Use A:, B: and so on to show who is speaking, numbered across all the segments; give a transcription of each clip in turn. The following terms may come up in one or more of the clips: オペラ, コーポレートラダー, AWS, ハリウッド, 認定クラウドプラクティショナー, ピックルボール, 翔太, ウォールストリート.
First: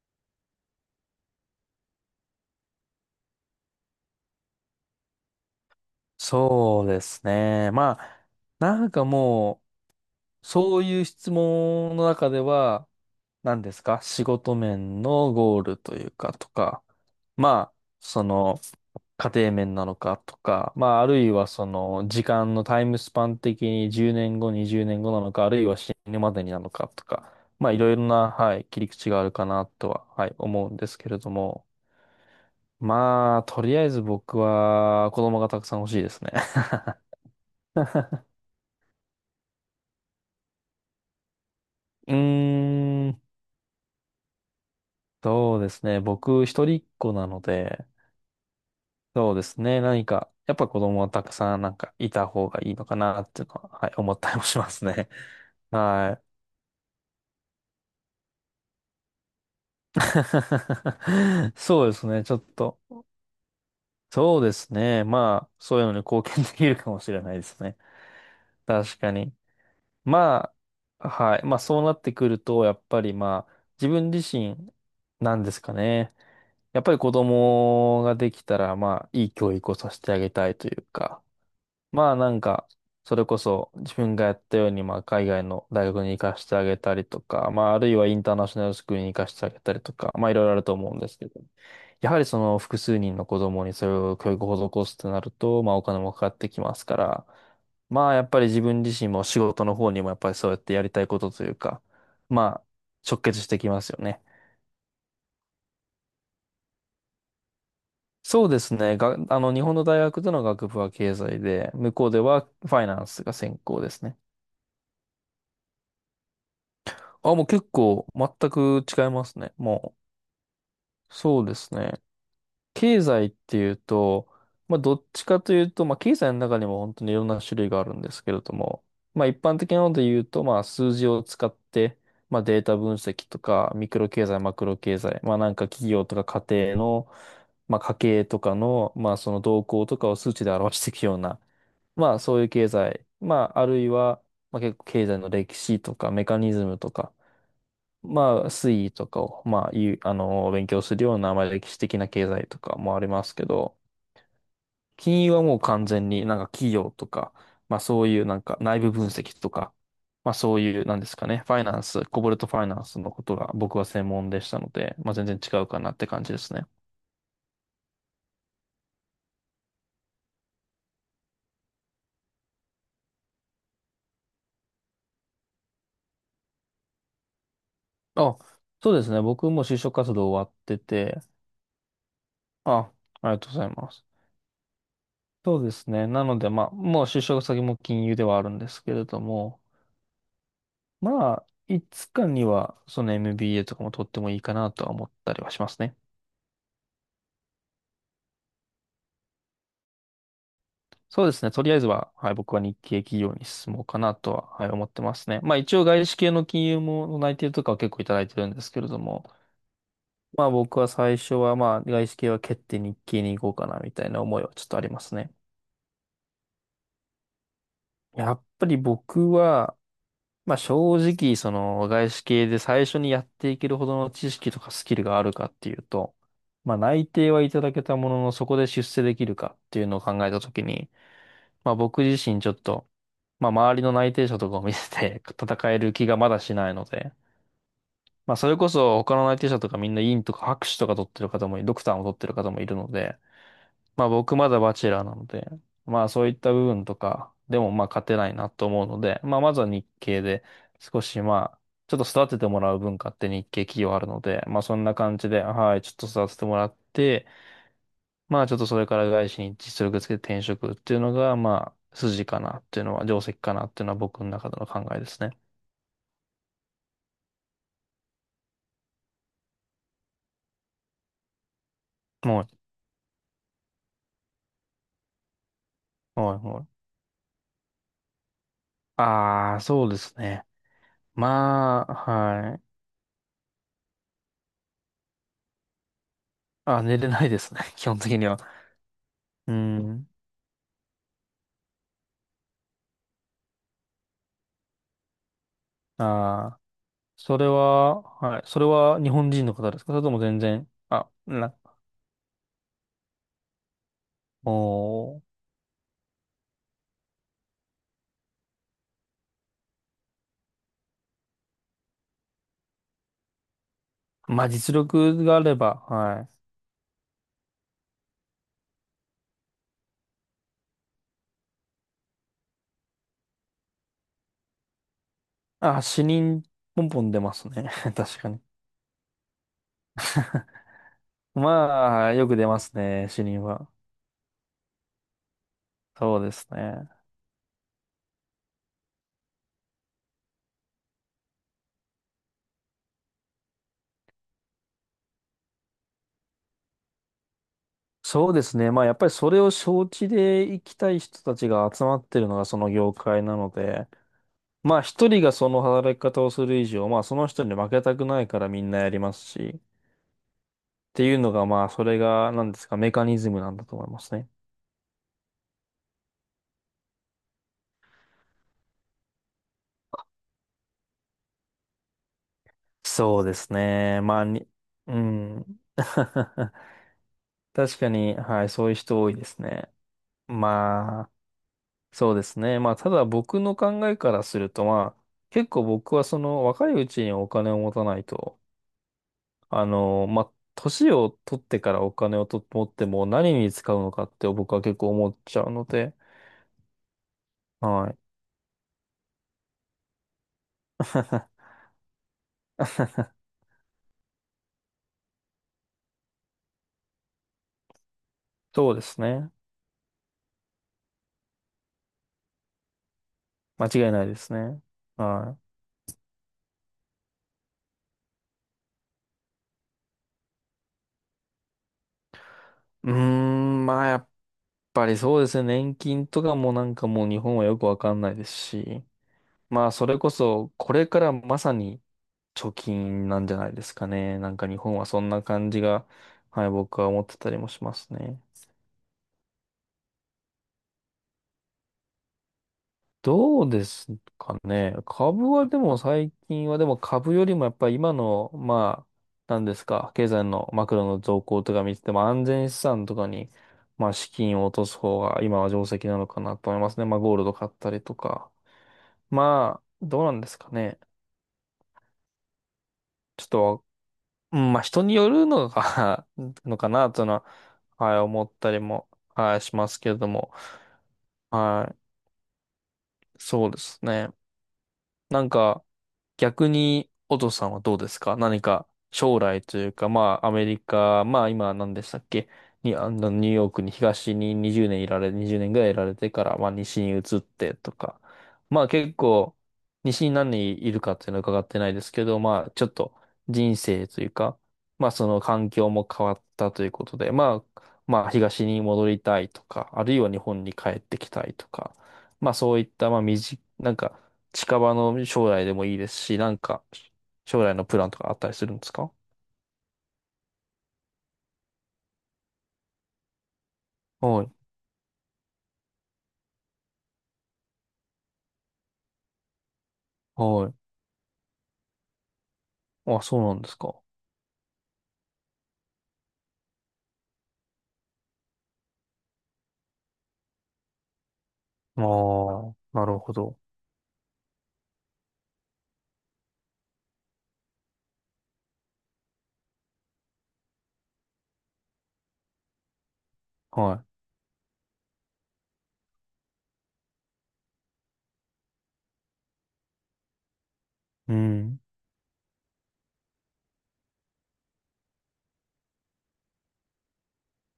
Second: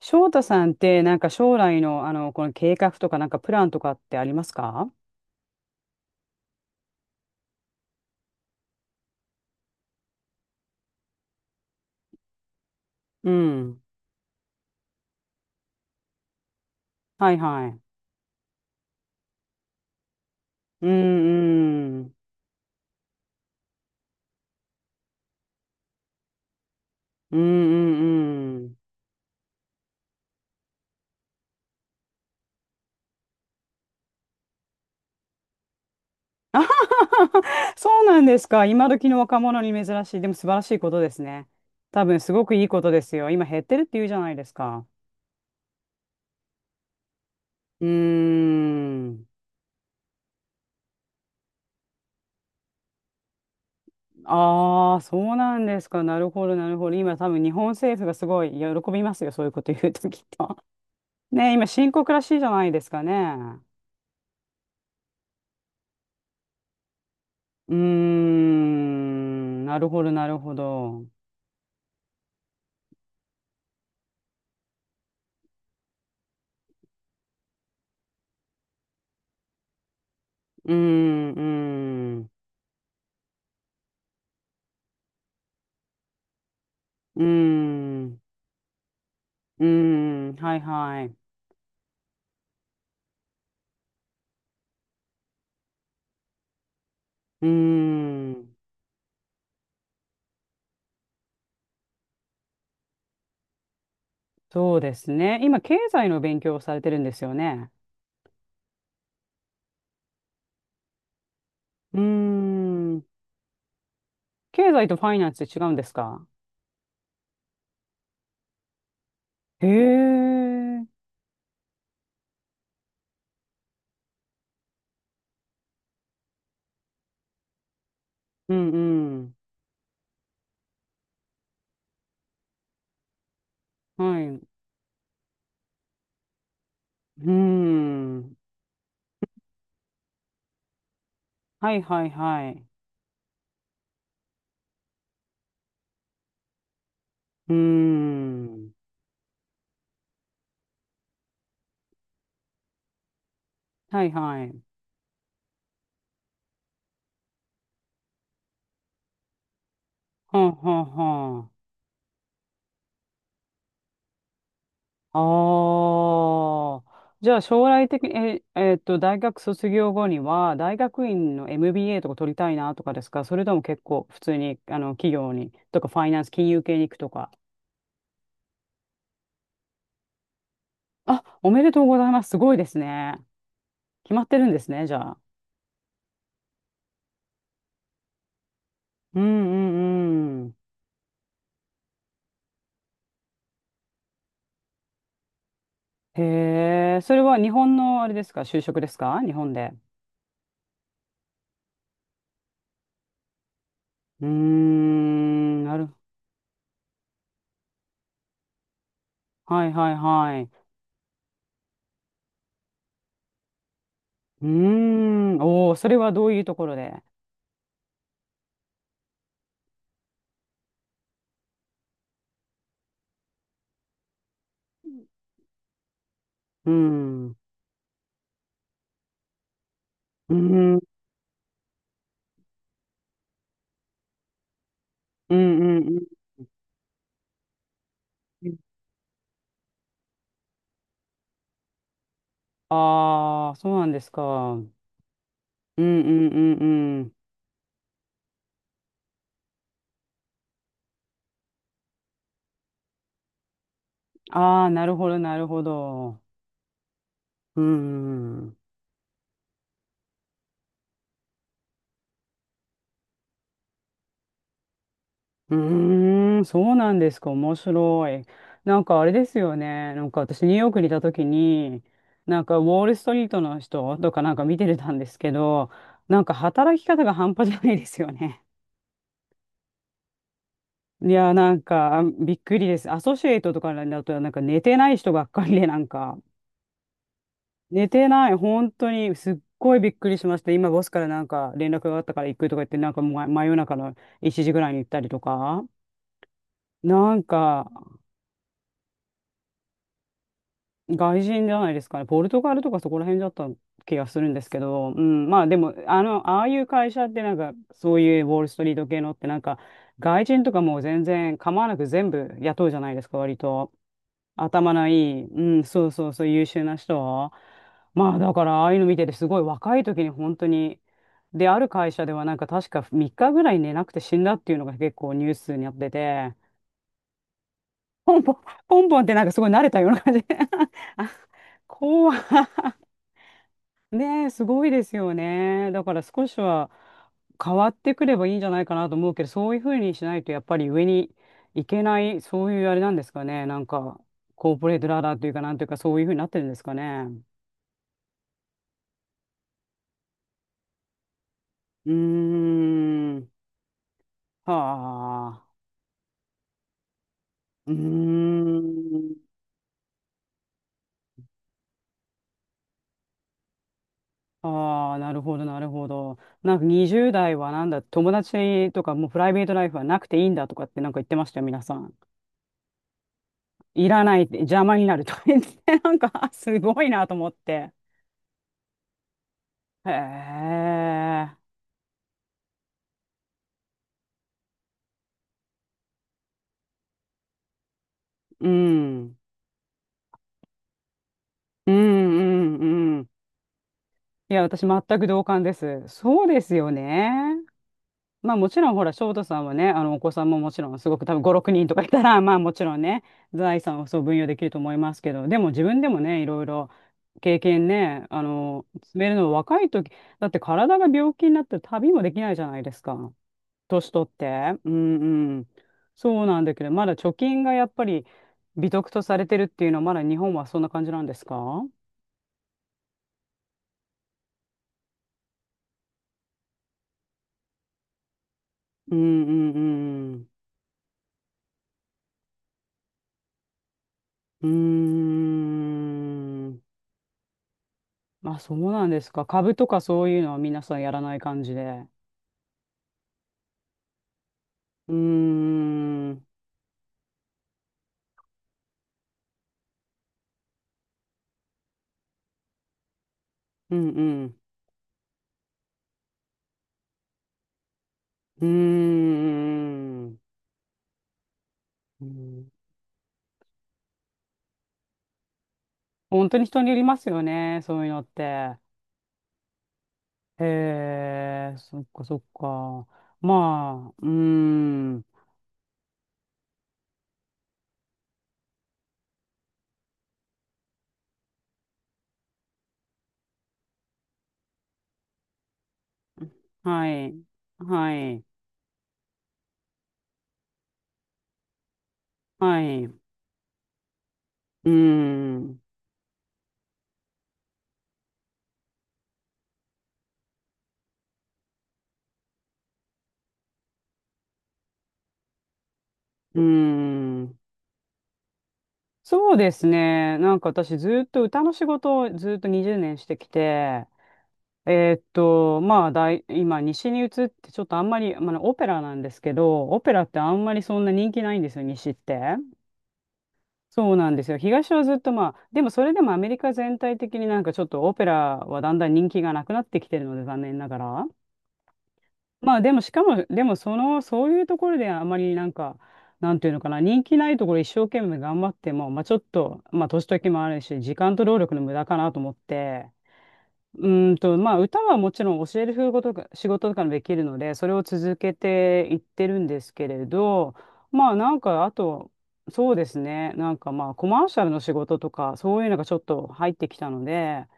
A: 翔太さんって、なんか将来の、あの、この計画とか、なんかプランとかってありますか？
B: そうですね。まあ、なんかもう、そういう質問の中では、
A: う
B: 何で
A: ん。
B: すか、仕事面のゴールというか、とか、
A: はい
B: ま
A: は
B: あ、
A: い。
B: その、家庭面なのかとか、
A: う
B: まあ、あるいは
A: んうん。
B: 時間のタイムスパン的に10年後、20年後なのか、あるいは死ぬまでになのかとか、
A: うん
B: まあ、いろい
A: う
B: ろな、は
A: ん
B: い、
A: うん。
B: 切り口があるかなとは、はい、思うんですけれども、まあ、とりあえず僕は、子供がたくさん欲しいですね。
A: あは ははは そうなんですか。今時の若者に珍しい。でも素晴らしいことですね。多
B: う
A: 分すごくいいことで
B: ー
A: す
B: ん、
A: よ。今減ってるって言うじゃないですか。
B: そうですね。僕、一人っ子なの
A: う
B: で、
A: ーん。
B: そうですね。何か、やっぱ子供はたくさんなんかいた方がいいのかなっていうのは、はい、思ったりもします
A: ああ、
B: ね。
A: そうなん ですか。な
B: はい。
A: るほど、なるほど。今多分日本政府がすごい喜びますよ。そういうこと言うときっと。ねえ、今
B: そう
A: 深
B: です
A: 刻ら
B: ね。
A: し
B: ちょ
A: いじ
B: っ
A: ゃない
B: と。
A: ですかね。
B: そうですね。まあ、そういうのに貢献できるかもしれないです
A: うー
B: ね。確かに。
A: ん、なるほど、なる
B: ま
A: ほど。
B: あ、はい。まあ、そうなってくると、やっぱりまあ、自分自身なんですかね。やっぱり子供ができたら、まあ、いい教育をさせてあげたいと
A: うー
B: いうか、
A: ん、う
B: まあ
A: ーん、
B: なんか、それこそ自分がやったように、まあ海外の大学に行かせてあげたり
A: う
B: と
A: ー
B: か、まああるいはイ
A: ん、
B: ンターナショナルスクールに行かせてあげ
A: うー
B: たりとか、まあ
A: ん、
B: いろいろあ
A: はい
B: ると思うん
A: はい。
B: で
A: う
B: すけど、やはりその複数人の子供にそれを教育を施すとなると、まあお金もかかってきますから、
A: ー
B: まあやっぱり
A: ん、
B: 自分自身も仕事の方にもやっぱりそうやってやりたいことというか、まあ直結してきますよね。
A: そうですね。今、経済の勉強をされてるんですよね。
B: そうですね。が、あの、日本の大学での学部は経済で、向
A: うー
B: こうではファイ
A: ん、
B: ナンスが専攻ですね。
A: 経済とファイナンスって違うんですか？
B: あ、もう結構全く違いますね。
A: へ
B: も
A: え、
B: う、そうですね。経済っていうと、まあ、どっちかというと、まあ、経済の中にも本当にいろんな種類があるんですけれど
A: うん
B: も、
A: う
B: まあ、
A: ん、
B: 一般的なので言うと、まあ、数字を使って、まあ、データ分析とか、ミクロ
A: は
B: 経
A: い、
B: 済、
A: う
B: マクロ経済、まあ、なんか企業とか家庭の、
A: ー
B: まあ、家計
A: ん、
B: とかの、まあ、その動向とかを数値で表していくような、
A: はいはい
B: まあそうい
A: は
B: う
A: い。
B: 経済、まああるいは、まあ結構経済の歴史とかメカニズムとか、
A: うー
B: まあ
A: ん、
B: 推移とかを、まあいう、勉強するような、まあ歴史的な経済とかもありますけど、
A: はいはい。
B: 金融はもう完全になんか企業とか、まあそういうなんか内部分析とか、まあ
A: はあ
B: そう
A: は
B: い
A: あ
B: う、なんですかね、
A: は
B: ファ
A: あ。
B: イナンス、コボルトファイナンスのことが僕は専門でしたので、まあ全然違うかなって感じですね。
A: ああ、じゃあ将来的に、大学卒業後には、大学院の MBA とか取りたいなとかですか？それとも結構普通に、あの、企業に、とかファイナンス、金融系に行くとか。
B: あ、そうですね。僕も就職活動終わってて、
A: あ、おめでとうございます。すごいで
B: あ、
A: すね。
B: ありがとうございます。
A: 決まってるんですね、じゃあ。
B: そうですね。なので、まあ、もう就職先も金融ではあるんですけれ
A: う
B: ど
A: んう
B: も、
A: んうん。
B: まあ、いつかには、その MBA とかも取ってもいいかなとは思ったりはしますね。
A: へえ、それは日本のあれですか？就職ですか？日本で。
B: そうですね。とりあえずは、はい、僕は日系企業に進もうかな
A: うー
B: とは、はい、思ってますね。まあ、
A: ん、
B: 一
A: な
B: 応
A: る。
B: 外資系の金融も内定とかは結構いただいてるんですけれども、
A: はいはいはい。
B: ま
A: う
B: あ、僕は最初は、まあ、外資系は蹴って日系に行こうかな、みたいな思い
A: ー
B: はちょっとありますね。
A: ん、おお、それはどういうところで。
B: やっぱり僕は、まあ正直、その外資系で最初にやっていけるほどの知識とかスキルがあるかっていうと、
A: う
B: まあ内定
A: ん。
B: はいただけたもののそこで出世できるかっていうのを考え
A: う
B: たとき
A: ん、うん、
B: に、まあ僕自身ちょっと、まあ周りの内定者とかを見せて
A: う
B: 戦える気
A: ん、
B: がまだしないので、まあ
A: う
B: そ
A: ん。
B: れこそ他の内定者とかみんな院とか博士とか取ってる方も、ドクターも取ってる方もいるので、
A: ああ、そうなんで
B: まあ
A: す
B: 僕ま
A: か。う
B: だバ
A: ん、
B: チェラーなので、
A: うん、う
B: まあそういっ
A: ん、
B: た
A: う
B: 部分と
A: ん。
B: かでもまあ勝てないなと思うので、まあまずは日系で少しまあちょっと育ててもらう文化って日系企業あるので、まあ
A: ああ、
B: そ
A: な
B: んな
A: るほど、
B: 感じ
A: な
B: で、
A: るほ
B: はい、ちょっと
A: ど。
B: 育ててもらって、
A: うん、う
B: まあち
A: ん、
B: ょっとそれから外資に実力つけて転職っていうのがまあ筋かなっていうのは、定石かなっていうのは僕の中での考えですね。
A: ーん、そうなんですか。面白い。なんかあれですよね。なんか私、ニューヨークにいた時に、なん
B: も
A: かウォールストリートの人とかなんか見てたんですけど、な
B: う、
A: んか
B: もう、もう。
A: 働き方が半端じゃないですよね。
B: ああ、そうですね。
A: いや、なん
B: まあ、
A: かびっ
B: は
A: くり
B: い。
A: です。アソシエイトとかだと、なんか寝てない人ばっかりで、なんか。
B: あ、寝れないですね。基
A: 寝
B: 本
A: て
B: 的に
A: ない。
B: は。
A: 本当に、すっ
B: う
A: ごいびっ
B: ん。
A: くりしました。今、ボスからなんか連絡があったから行くとか言って、なんかま真夜中の1時ぐらいに行ったりとか。
B: ああ。
A: なん
B: それ
A: か、
B: は、はい。それは日本人の方ですか？それとも全然、
A: 外人じゃないですかね。ポルトガルとかそこら辺だった気がするんですけど、う
B: お
A: ん、
B: ー、
A: まあでも、あの、ああいう会社ってなんか、そういうウォールストリート系のってなんか、外人とかもう全然構わなく全部雇うじゃないですか、割と。
B: まあ、
A: 頭
B: 実
A: のいい、
B: 力が
A: う
B: あれ
A: ん、
B: ば、
A: そうそう
B: は
A: そう、
B: い。
A: 優秀な人。まあ、だから、ああいうの見てて、すごい若い時に本当に、で、ある会社では、なんか確か3日ぐらい寝なくて死んだっていうのが結構ニュースになっ
B: あ、
A: て
B: 死
A: て、
B: 人、ポンポン出ますね。
A: ポ
B: 確
A: ン
B: か
A: ポン、
B: に。
A: ポンポンってなんかすごい慣れたような感じで、あ、
B: まあ、
A: 怖い。
B: よく出ますね、死人は。
A: ねえ、すごいですよね。だから
B: そう
A: 少
B: で
A: し
B: す
A: は
B: ね。
A: 変わってくればいいんじゃないかなと思うけど、そういうふうにしないとやっぱり上に行けない、そういうあれなんですかね。なんか、コーポレートラダーというか、なんというか、そういうふうになってるんですかね。
B: そうですね。まあ、やっぱりそれを承知で生きたい人たちが集
A: う
B: まってるのがその業
A: ー
B: 界
A: ん。
B: なので、
A: は
B: まあ、一人がその
A: あ。
B: 働き方をする以上、まあ、その人に負
A: うー
B: けたくないからみんなやりま
A: ん。
B: すし、っていうのが、まあ、それが、なんですか、メカニズムなんだと思いますね。
A: ああ、なるほど、なるほど。なんか20代はなんだ、友達とかもうプライベートライフはなくていいんだとかってなんか言ってましたよ、皆さん。
B: そうです
A: い
B: ね。
A: らな
B: ま
A: い
B: あ、
A: って、
B: に、
A: 邪魔にな
B: う
A: るとか言っ
B: ん。
A: て、なんか、あ すごいなと思って。
B: 確かに、はい、そういう人多いですね。
A: へ
B: まあ、
A: え、
B: そうですね。まあ、ただ僕の考えからすると、まあ、結構僕はその若いうちにお金を持たないと、
A: うん、
B: まあ、年を取って
A: う
B: か
A: ん、
B: らお金をと
A: う
B: 持って
A: ん、うん。
B: も何に使うのかって
A: いや、
B: 僕は
A: 私、
B: 結
A: 全
B: 構
A: く
B: 思っ
A: 同
B: ち
A: 感
B: ゃう
A: で
B: の
A: す。
B: で、
A: そうですよね。
B: はい。
A: まあ、もちろん、ほら、翔太さんはね、あの、お子さんももちろん、すごく多分5、6 人とかいたら、まあ、もちろんね、財産をそう分与できると思いますけど、でも自分でもね、いろいろ経験ね、あの、
B: そうで
A: 積
B: す
A: めるの
B: ね。
A: 若い時、だって体が病気になって旅もできないじゃないですか。
B: 間違
A: 年
B: いな
A: 取
B: い
A: っ
B: です
A: て。
B: ね。
A: うん
B: は
A: うん。
B: い。
A: そうなんだけど、まだ貯金がやっぱり美徳とされてるっていうのは、まだ日本はそんな感じなんですか？
B: うーん、まあやっぱりそうですね。年金とかもなんかもう日本はよくわかんないですし。
A: うん
B: まあそれこ
A: うん
B: そこれからまさに貯金なんじゃないですかね。なん
A: う
B: か
A: ん。
B: 日本はそん
A: うー
B: な感じが、はい、
A: ん。
B: 僕は思ってたりもしますね。
A: まあそうなんですか。株とかそういうのは皆さんやらない感じで。
B: どうですかね。
A: うー
B: 株はでも
A: ん。
B: 最
A: うん
B: 近はでも株よりもやっぱり今の、まあ、なんですか、経済のマクロの動向とか見てても安全資産とかに、
A: う
B: まあ資
A: ん。
B: 金を落とす方が今は定石なのかなと思いますね。まあゴールド買ったりとか。
A: うー
B: まあ、どうな
A: ん。
B: んですかね。
A: うん
B: ちょっと、うんまあ人によるのが
A: 本当 に
B: の
A: 人
B: か
A: により
B: な
A: ま
B: という
A: す
B: の
A: よ
B: は、
A: ね。そういう
B: はい、
A: のっ
B: 思った
A: て。
B: りも、はい、しますけれども。
A: へえ、
B: はい、
A: そっかそっか。
B: そうです
A: まあ、うー
B: ね。
A: ん。
B: なんか、逆に、お父さんはどうですか？何か、将来というか、まあ、アメリカ、まあ、今、何でしたっけ、に、ニューヨークに東に20年いられ、20年ぐらいいられてから、まあ、西
A: は
B: に
A: い。
B: 移ってと
A: は
B: か、
A: い。
B: まあ、結構、西に何人いるかっていうのは伺ってないですけど、まあ、
A: は
B: ちょっ
A: い。
B: と、
A: う
B: 人生というか、
A: ー
B: まあ、その環
A: ん。
B: 境も変わったということで、まあ、東に戻りたいとか、あるいは日本に帰ってきたいとか、まあ、そういった、まあ、身近、なんか、近場の将来でもいいですし、なん
A: うー
B: か、
A: ん。
B: 将来のプランとかあったりするんですか？
A: そうですね。なんか私ずっと歌の仕事をずっと20年してきて、
B: はい。
A: まあ大、今西に移ってちょっとあんまり、まあ、オペラなんですけど、オペラってあん
B: は
A: ま
B: い。
A: りそんな人気ないんですよ、西って。
B: あ、そうなんですか。
A: そうなんですよ。東はずっとまあ、でもそれでもアメリカ全体的になんかちょっとオペラはだんだん人気がなくなってきてるので、残念ながら。
B: あ
A: ま
B: あ、
A: あでも
B: な
A: し
B: る
A: か
B: ほ
A: も、
B: ど。
A: でもその、そういうところであまりなんか、なんていうのかな、人気ないところ一生懸命頑張っても、まあちょっと、まあ年時もあるし、時間と労力の無駄かなと思って、う
B: は
A: ーんと、まあ歌はもちろん教える仕事とか、仕事とかもできるので、それを続けていってるんですけれど、ま
B: い。う
A: あなん
B: ん。
A: か、あと、そうですね、なんかまあコマーシャルの仕事とか、そういうのがちょっと入ってきたので、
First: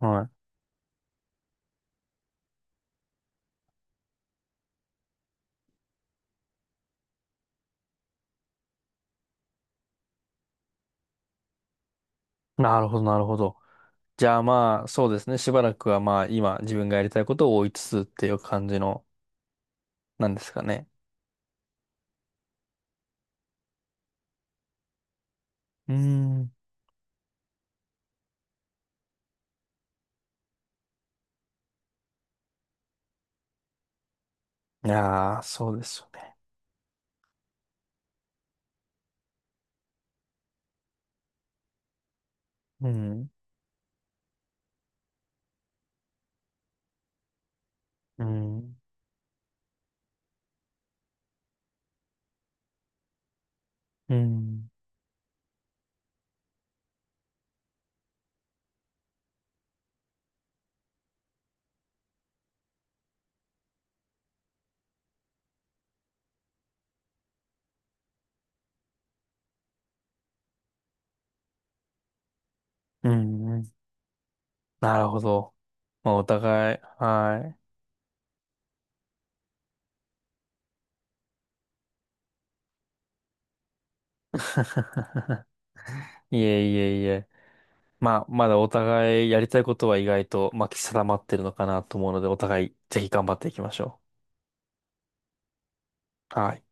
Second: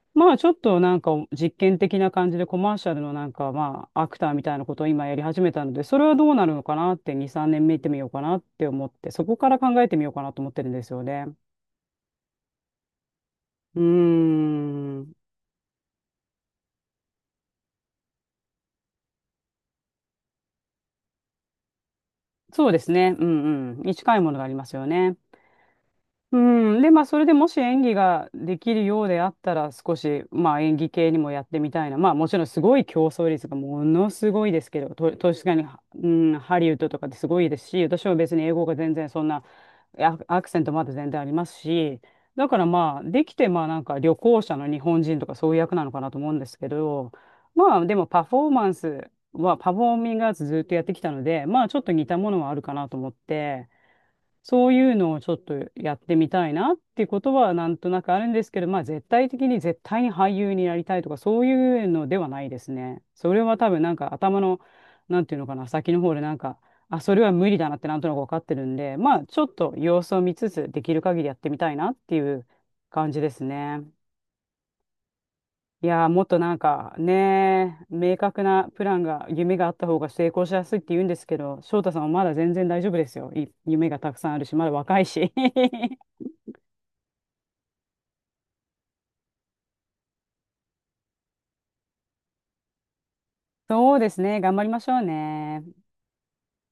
B: は
A: まあちょっとなんか実験的な感じでコマーシャルのなんかまあアクターみたいなことを今やり始めたので、それはどうなるのかなって2、3年見てみようかなって思って、そこから考えてみようかなと思ってるんですよね。
B: い。なるほど、なるほど。
A: う
B: じゃ
A: ー
B: あまあ、
A: ん。
B: そうですね。しばらくはまあ、今、自分がやりたいことを追いつつっていう感じの、なんですかね。
A: そうですね。うんうん。に近いものがありますよね。
B: う
A: う
B: ん。
A: ん。で、まあそれでもし演技ができるようであったら少しまあ演技系にもやってみたいな。まあもちろんすごい競争率がものすごいですけ
B: い
A: ど、と、
B: や
A: 確
B: ー、
A: かに、
B: そうです
A: う
B: よね。
A: ん、ハリウッドとかってすごいですし、私は別に英語が全然そんなアアクセントまだ全然ありますし、だから
B: う
A: まあ、で
B: ん。
A: きてまあなんか旅行者の日本人とかそういう役なのかなと思うんですけど、まあでもパ
B: う
A: フォーマ
B: ん。
A: ンスは、パフォーミングアーツずっとやってきたので、まあちょっと似たものはあるかなと思って、
B: う
A: そ
B: ん。
A: ういうのをちょっとやってみたいなっていうことはなんとなくあるんですけど、まあ絶対的に絶対に俳優になりたいとかそういうのではないですね。それは多分なんか頭の、なんていうのかな、先の方でなんか、あ、それは無理だなってなんとなく分かってるんで、まあちょっと様子を見つつできる限りやってみたいなっていう
B: う
A: 感じです
B: ん。うん
A: ね。
B: なるほど。
A: いやー
B: まあ、
A: も
B: お
A: っとなん
B: 互い、
A: か
B: は
A: ね明確なプランが夢があった方が成功しやすいって言うんですけど翔太さんはまだ全然大丈夫ですよい夢がたくさんあるしまだ若いし
B: い。いえいえいえ。まあ、まだお互いやりたいことは意外と、まあ、定まってるのかなと思うので、お互いぜひ頑張っていきまし
A: そう
B: ょ
A: ですね。頑張りましょうね。
B: う。はい。